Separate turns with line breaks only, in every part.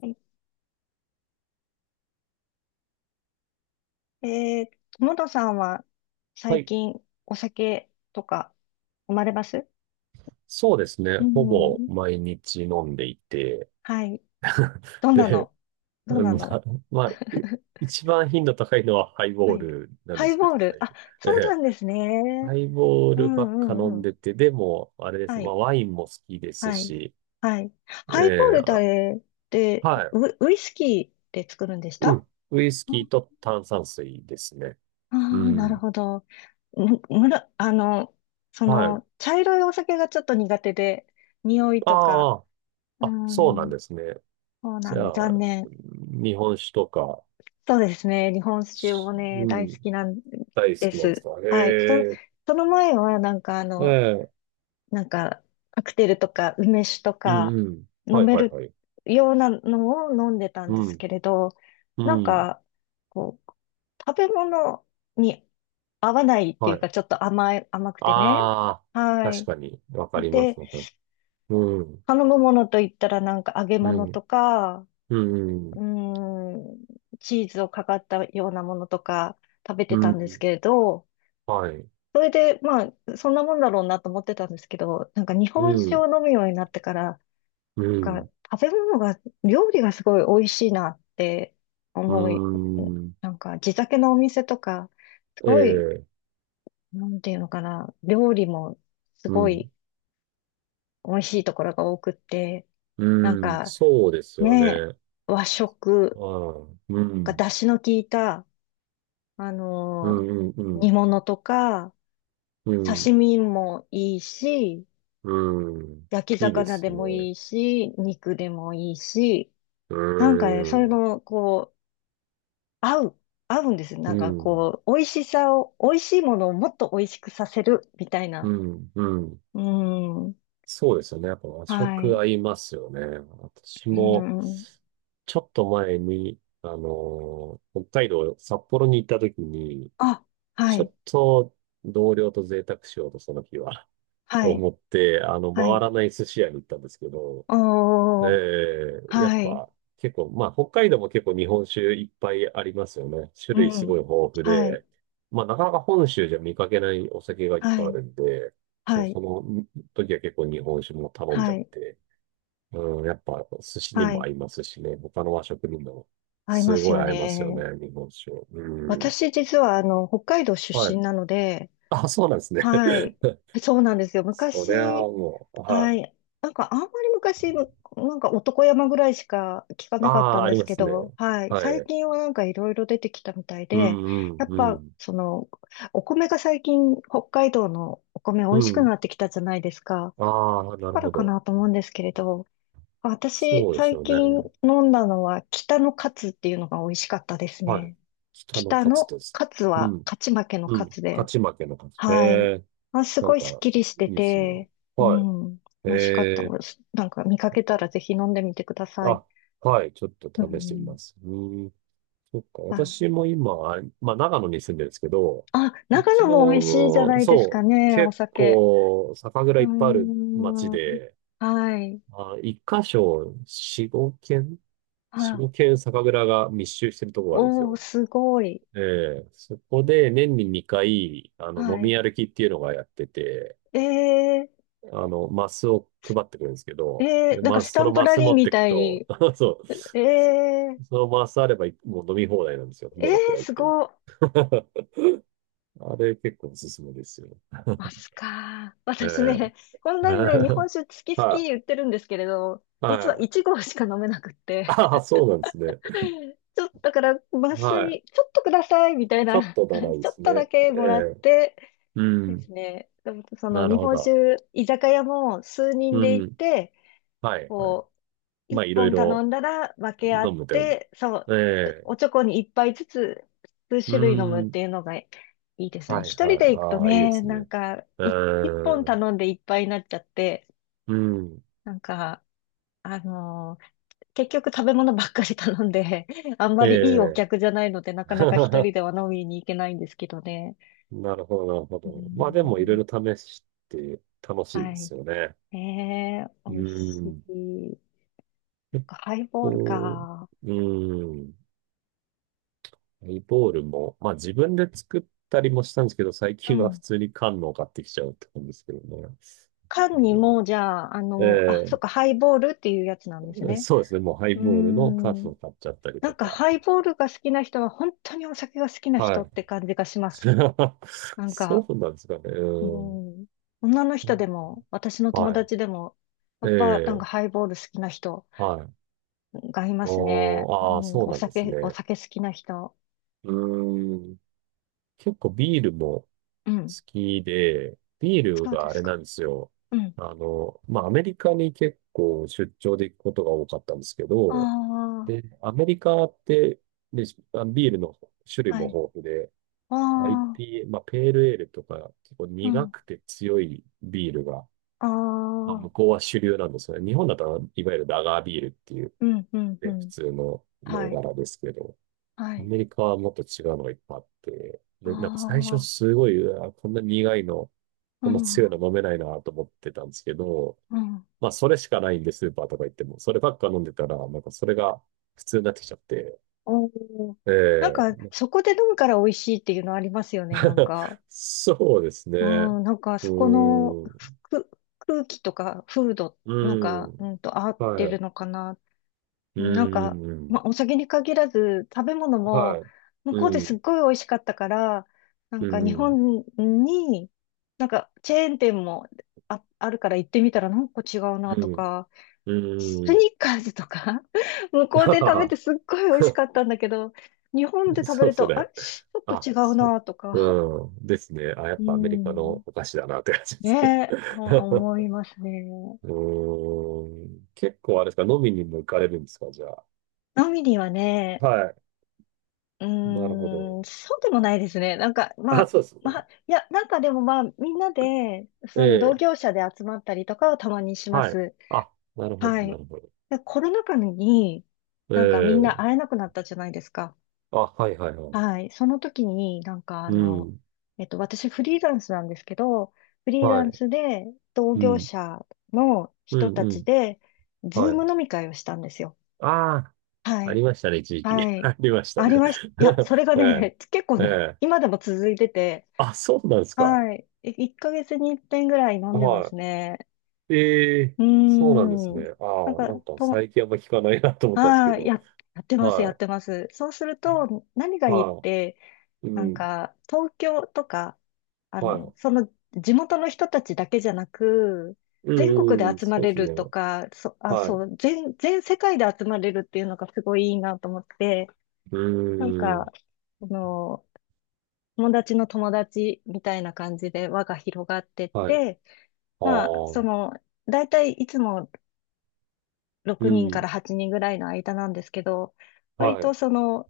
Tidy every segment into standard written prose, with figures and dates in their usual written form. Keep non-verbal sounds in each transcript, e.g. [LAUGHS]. はい。友野さんは
は
最
い。
近お酒とか飲まれます？
そうですね。
う
ほぼ
ん。
毎日飲んでいて。
はい。
[LAUGHS]
どんな
で、
のどん
うん
な
まあ、
の
[LAUGHS] まあ、い一番頻度高いのはハイボ
は
ー
い。
ルなん
ハ
で
イ
すけ
ボ
ど、
ール。
最
あ、
近。え
そうな
え
んですね。
ハイボー
う
ルば
ん
っ
う
か飲
ん
ん
うん。
でて、でも、あれです
は
ね。ま
い。
あ、ワインも好きです
はい。
し、
はい。ハイボー
ええ
ルって
あはい。
ウイスキーで作るんでした？
う
あ
ん。ウイスキーと炭酸水ですね。
あ
う
ー、なる
ん。
ほど。む、むら、そ
はい。
の、茶色いお酒がちょっと苦手で、匂いとか。
ああ、
う
あ、そうなん
ん。
ですね。
そう
じ
なん
ゃ
で、残
あ、う
念。
ん日本酒とか、
そうですね。日本酒もね、
う
大好
ん、
きなん
大好
で
きなんです
す。
か。へ
はい。
え。
その前は、なんか
ええ、
なんか、カクテルとか梅酒と
う
か
んうん。
飲
はい
め
はい
る
はい。
ようなのを飲んでたん
う
です
ん、
けれど、な
う
ん
ん。
か、こう、食べ物に合わないって
は
いう
い。
か、ちょっと甘い、甘くてね。
ああ、
は
確
い。
かに、わかりま
で、
す。わかるうん、
頼むものといったら、なんか揚げ
う
物と
ん、
か、
う
うー
ん、
ん、チーズをかかったようなものとか食べ
う
てた
ん。
んですけれど、
はい。
それで、まあ、そんなもんだろうなと思ってたんですけど、なんか日
う
本酒を
ん、
飲むようになってから、
う
なんか
ん、
食べ物が、料理がすごい美味しいなって
う
思い、
ん。
なんか地酒のお店とか、す
え
ごい、
え、
なんていうのかな、料理もす
う
ごい
ん、
美味しいところが多くって、なん
うん。
か
そうですよ
ね、
ね。
和
あ
食、
あ、う
が
ん、
出汁の効いた、あ
う
の
ん、うん、う
煮
ん、
物とか、
う
刺
ん。
身もいいし、
うん
焼き
いいで
魚で
す
も
ね。
いいし、肉でもいいし、
う
なんかね、それ
ん、
の、こう、合う、合うんですよ。
う
なんか
ん、
こう、美味しさを、美味しいものをもっと美味しくさせる、みたい
う
な。
ん、うん。
うん。
そうですよね。やっぱ和
は
食
い。
合いますよね。私
う
も、
ん。
ちょっと前に、北海道、札幌に行った時に、
あ、は
ちょ
い。
っと同僚と贅沢しようと、その日は、[LAUGHS]
は
と
い。
思って、あの、
は
回
い。
らない寿司屋に行ったんですけど、え
おー。
え、やっ
はい。
ぱ結構、まあ北海道も結構日本酒いっぱいありますよね。種
う
類す
ん。
ごい豊富
はい。
で、まあなかなか本州じゃ見かけないお酒がいっ
は
ぱいあ
い。
るんで、そ
は
う、
い。
その時は結構日本酒も頼んじ
は
ゃっ
い。
て、うん、やっぱ寿司に
は
も
い。
合いますしね、他の和食にも
合いま
す
す
ごい
よ
合いますよね、
ね。
日本酒。うん。
私実は北海道出
は
身
い。
なので、
あ、そうなんですね。
はい。そうなんですよ。
[LAUGHS] そりゃあ
昔、
もう、は
は
い。
い。なんかあんまり昔、なんか男山ぐらいしか聞か
あ
なかった
あ、
ん
あ
で
り
す
ま
け
すね。
ど、はい。
は
最
い。
近はなんかいろいろ出てきたみたい
う
で、
ん
やっ
うんう
ぱ
ん。
その、お米が最近北海道のお米美
う
味しく
ん。
なってきたじゃないですか。
ああ、
だ
なる
から
ほ
か
ど。
なと思うんですけれど、私
そうです
最
よね。
近飲んだのは北のカツっていうのが美味しかったです
はい。
ね。
北の
北
勝つ
の
です。
勝つ
う
は
ん。
勝ち負けの
う
勝
ん。
つ
勝
で、
ち負けの勝つ。え
はい。
え、
あ、す
な
ご
ん
いスッ
か、
キリし
い
て
いですね。
て、う
は
ん、
い。え
美味しかった
え、
です。なんか見かけたらぜひ飲んでみてください。
あ、はい。ちょっと
う
試してみ
ん、
ます。うん。そっか。
あ、
私も今、まあ、長野に住んでるんですけど、
あ、
う
長
ち
野も美味しいじゃ
の、
ないですか
そう、
ね、お
結
酒。
構、酒蔵
う
い
ー
っぱいある町
ん、
で、
はい。
まあ、一箇所、四
あ、
五軒酒蔵が密集してるところがあるんです
おー、
よ。
すごい。
ええ、そこで年に2回、あの、
は
飲み
い。
歩きっていうのがやってて、
え
あの、マスを配ってくるんですけど、で、
なんか
ま
ス
そ
タ
の
ンプ
マ
ラ
ス
リ
持
ー
っ
み
てく
たい
と、
に。
[LAUGHS] そう、
え
そ
ー、
そのマスあれば、もう飲み放題なんですよ。
え
どのくらい行
す
っても。
ごい。
[LAUGHS] あれ結構おすすめですよ。
マ
[LAUGHS]
スか。
え
私
え。
ね、[LAUGHS] こんなにね、日本
[LAUGHS]
酒好き好き
はい。
言ってるんですけれど、実は
はい。
1合しか飲めなくって、
ああ、そうなんですね。
[LAUGHS] ちょっと、だから、マス
はい。
に、ちょっとくださいみたい
ちょっ
な
と
感
長
じ、
い
[LAUGHS]
で
ちょっ
す
とだ
ね。
け
え
もらっ
え。
て
う
で
ん。
すね、でもその
なる
日
ほ
本
ど。
酒、居酒屋も数人
う
で行っ
ん。
て、
はい。はい。
こ一
まあ、いろい
本頼
ろ
んだら分け合
飲
っ
むって感じ。
て、そう、
ええ。
おちょこに一杯ずつ、数
うー
種類飲むっ
ん。
ていうのがいいですね。
はい
一人
はい。
で行くと
ああ、いいで
ね、
す
な
ね。
ん
う
か、一本
ーん。
頼んでいっぱいになっちゃって、
うん。
なんか、あのー結局食べ物ばっかり頼んで、[LAUGHS] あんまりいいお
ええ。
客じゃないので、なかなか一人では
[LAUGHS]
飲みに行けないんですけどね。
なるほど、なるほ
うー
ど。まあでもいろい
ん、
ろ試して楽しい
は
で
い。
すよね。うー
美味し
ん。
い。
結
ハイボール
構、
か。
うーん。ハイボールも、まあ自分で作ったりもしたんですけど、最
う
近は普
ん。
通に缶のを買ってきちゃうって感じですけどね。う
缶に
ん
も、じゃあ、あ、そっ
え
か、ハイボールっていうやつなんです
え
ね。
そうですね。もうハイ
うー
ボールの缶
ん。
を買っちゃったり
な
と
んか、
か。
ハイボールが好きな人は、本当にお酒が好きな
は
人っ
い。
て感じがします。
[LAUGHS]
なんか、
そうなんですかね。
う
うん。
ん。女の人でも、私の友
はい。
達でも、
え
やっぱ、なんか、
え、
ハイボール好きな人
はい。
がいますね。
おー、
う
ああ、
ん、
そうなんです
お
ね。
酒好きな人。
うーん。結構ビールも好
うん。
きで、ビール
そう
が
で
あ
す
れ
か。
なんですよ。
うん。
あの、まあ、アメリカに結構出張で行くことが多かったんですけど、
あ
で、アメリカって、で、あビールの種類
あ、は
も
い。
豊富で、
ああ、
IPA、まあ、ペールエールとか、結構
う
苦
ん。
くて強いビールが、
あ
まあ、
あ、
向こうは主流なんですよね。日本だと、いわゆるラガービールっていう、
うん、うん、う
ね、普
ん。
通の銘
はい。
柄ですけど、
は
ア
い。
メリカはもっと違うのがいっぱいあって、
あ
で、なんか最初
あ、
すごい、うわこんな苦いの、
う
こんな強
ん、
いの飲めないなと思ってたんですけど、
うん。
まあ、それしかないんで、スーパーとか行っても、そればっか飲んでたら、なんかそれが普通になってきちゃって、
おー。
え
なんか、
え
そこで飲むから美味しいっていうのありますよね、なん
[LAUGHS]
か。
そうですね。
う
う
ん、なんか、
ー
そこの
ん、う
ふ空気とか、風土、
ー
なんか、
ん、
合っ
は
て
い、
る
う
のかな。
ー
なんか、ま
ん、
あ、お酒に限らず、食べ物
は
も、向
い、
こうで
う
すっ
ん、
ごい美味しかったから、なん
う
か、日
ん、
本に、なんか、チェーン店もあるから行ってみたら、なんか違うな
う
と
ん。
か、ス
うーん。
ニーカーズとか [LAUGHS] 向こ
[LAUGHS]
うで食べて
あ
すっごい美味
あ、
しかったん
[LAUGHS]
だけど、日本で食べ
そう、
る
そ
と、あ
れ。
れちょっと
あ、
違う
そ
なと
う。
か。
うん。ですね。あ、や
う
っぱアメリカの
ん。
お菓子だなって感じで
ね
すね。
え、あ思い
[LAUGHS]
ますね。
うーん。結構あれですか、飲みにも行かれるんですか、じゃあ。
飲みにはね、
はい。
う
なるほど。
ーん、そうでもないですね。なんか、ま
あ、
あ、
そうです。
いや、なんかでもまあ、みんなで、
え
その同
え。
業者で集まったりとかはたまにしま
はい。
す。
あ、なるほど、
は
な
い。
るほど。
で、コロナ禍に、
え
なんかみんな
え。
会えなくなったじゃないですか。
あ、はい、はい、はい。
はい。その時に、なんか
うん。
私フリーランスなんですけど、フリーラ
は
ン
い。
スで同
う
業
ん。
者の
う
人
ん、
た
う
ち
ん。
で、ズー
はい。
ム飲み会をしたんですよ。
ああ、
は
あ
い。
りましたね、一時期。
は
[LAUGHS]
い。
ありました
あ
ね。
りました。いや、それが
[LAUGHS] ええ。
ね、[LAUGHS] 結構
え
ね、
え。
今でも続いてて、
あ、そうなんですか。
はい。1ヶ月に1遍ぐらい飲んでま
は
すね。
い。ええ、
うー
そうなんですね。
ん。なん
ああ、
か、
なんか最近あんま聞かないなと思ったんですけ
ああ、
ど。
やってます、やっ
は
てます。そうすると、何が
い。
いいっ
は
て、
い。
な
う
ん
ん。
か、東京とか、
はい。
その地元の人たちだけじゃなく、
う
全国で
んうん、
集ま
そうで
れ
す
ると
ね。
か、
はい。
そ
う
う、全世界で集まれるっていうのがすごいいいなと思って、
ー
なん
ん。
か、その、友達の友達みたいな感じで輪が広がってっ
はい。
て、
あ
まあ、そ
あ。
の、だいたいいつも6
う
人か
ん。
ら8人ぐらいの間なんですけど、割
は
と
い。
その、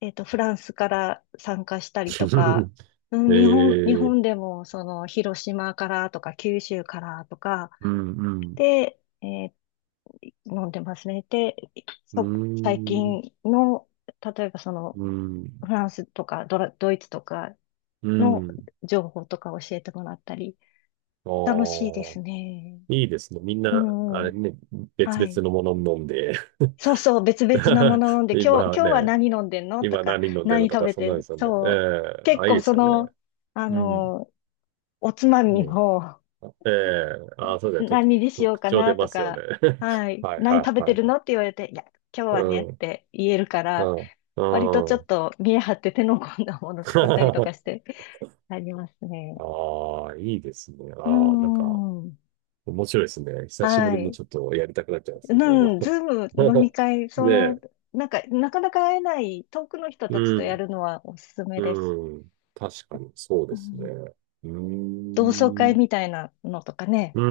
フランスから参加したりとか、
[LAUGHS]
うん。
え
日
え、
本でも、その、広島からとか、九州からとか、
うん、うん、
で、飲んでますね。で、
うー
そ、最
ん、
近の、例えばその、
う
フ
ん、
ランスとかドイツとか
う
の
ん。
情報とか教えてもらったり、
あ
楽しいで
あ、
すね。
いいですね。みん
う
な、
ん
あ
う
れ
ん。
ね、別
は
々
い。
のもの飲んで
そうそう、別々なも
[LAUGHS]
の飲んで、
今
今日は
ね、
何飲んでんのと
今
か、
何飲んでるの
何
と
食
か、
べ
そんな
て
んですよね。え
そう。
え
結
あ、いい
構
で
そ
すよね。
の、あ
うん。
のおつまみ
ね。
も、
あええあ、そうだよ。特、
何にしよう
特
か
徴出
な
ま
と
すよね。
か、
[LAUGHS]
はい、
はい
何
は
食
い
べ
は
て
い
る
はい。
のって言われて、いや、今日は
う
ねっ
ん、
て言えるか
う
ら、割と
ん、
ち
う
ょっ
ん。
と見え張って手の込んだもの作ったりと
[LAUGHS]
かして、ありますね。
ああ、いいですね。
うー
ああ、なんか、
ん。
面白いですね。久しぶ
は
りに
い。
ちょっとやりたくなっちゃいますね、それは
うん、ズーム飲み会、
[LAUGHS]
そ
ね
の、
え、
なんか、なかなか会えない遠くの人
う
たちとや
ん、
るのはおすすめです。
うん。確かに、そう
う
ですね。
ん、
うー
同窓会
ん。
みたいなのとかね。
う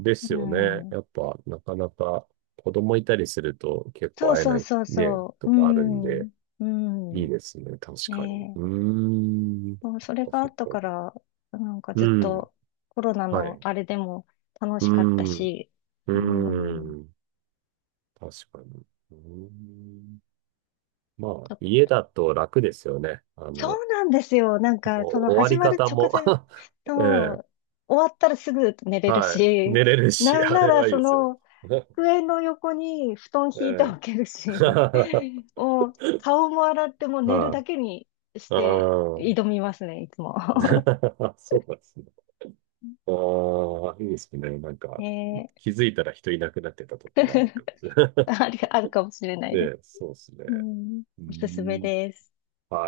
ん、で
う
すよね。
ん。
やっぱ、なかなか子供いたりすると結
そ
構
う
会え
そ
な
う
い
そう
ね、
そう。
と
う
かあるんで、
ん。う
いい
ん。
ですね。確かに。
ね
う
え、
ーん。
もうそれ
あ、
があ
そっ
ったか
か。
ら、なんか
う
ずっ
ん。
とコロナ
は
の
い。
あれでも楽
う
しかった
ん。
し、う
う
ん、
ん。確かに。うん。ま
ち
あ、
ょ、
家だと楽ですよね。あの、
そ
も
うなんですよ。なん
う
か、その
終わ
始
り
まる
方
直
も
前
[LAUGHS] ええ、
と、終わったらすぐ寝れる
はい。
し、
寝れるし、
なん
あ
な
れ
ら
はいい
そ
ですよ。
の、
[LAUGHS]
机の横に布団敷いて
え
お
え。
ける
[LAUGHS]
し、
は
[LAUGHS] もう顔も洗ってもう寝るだ
い。
けにし
あ
て
あ。
挑みますね、いつも。
[LAUGHS] そうなんですね。ああ、いいですね。なん
[LAUGHS]
か、
ね
気づいたら人いなくなってたとか
え
もあるかもしれな
[LAUGHS]、
い。
[LAUGHS] あるかもしれないです。
[LAUGHS] で、そうですね。
うん、
うー
おすすめ
ん。
です。
はい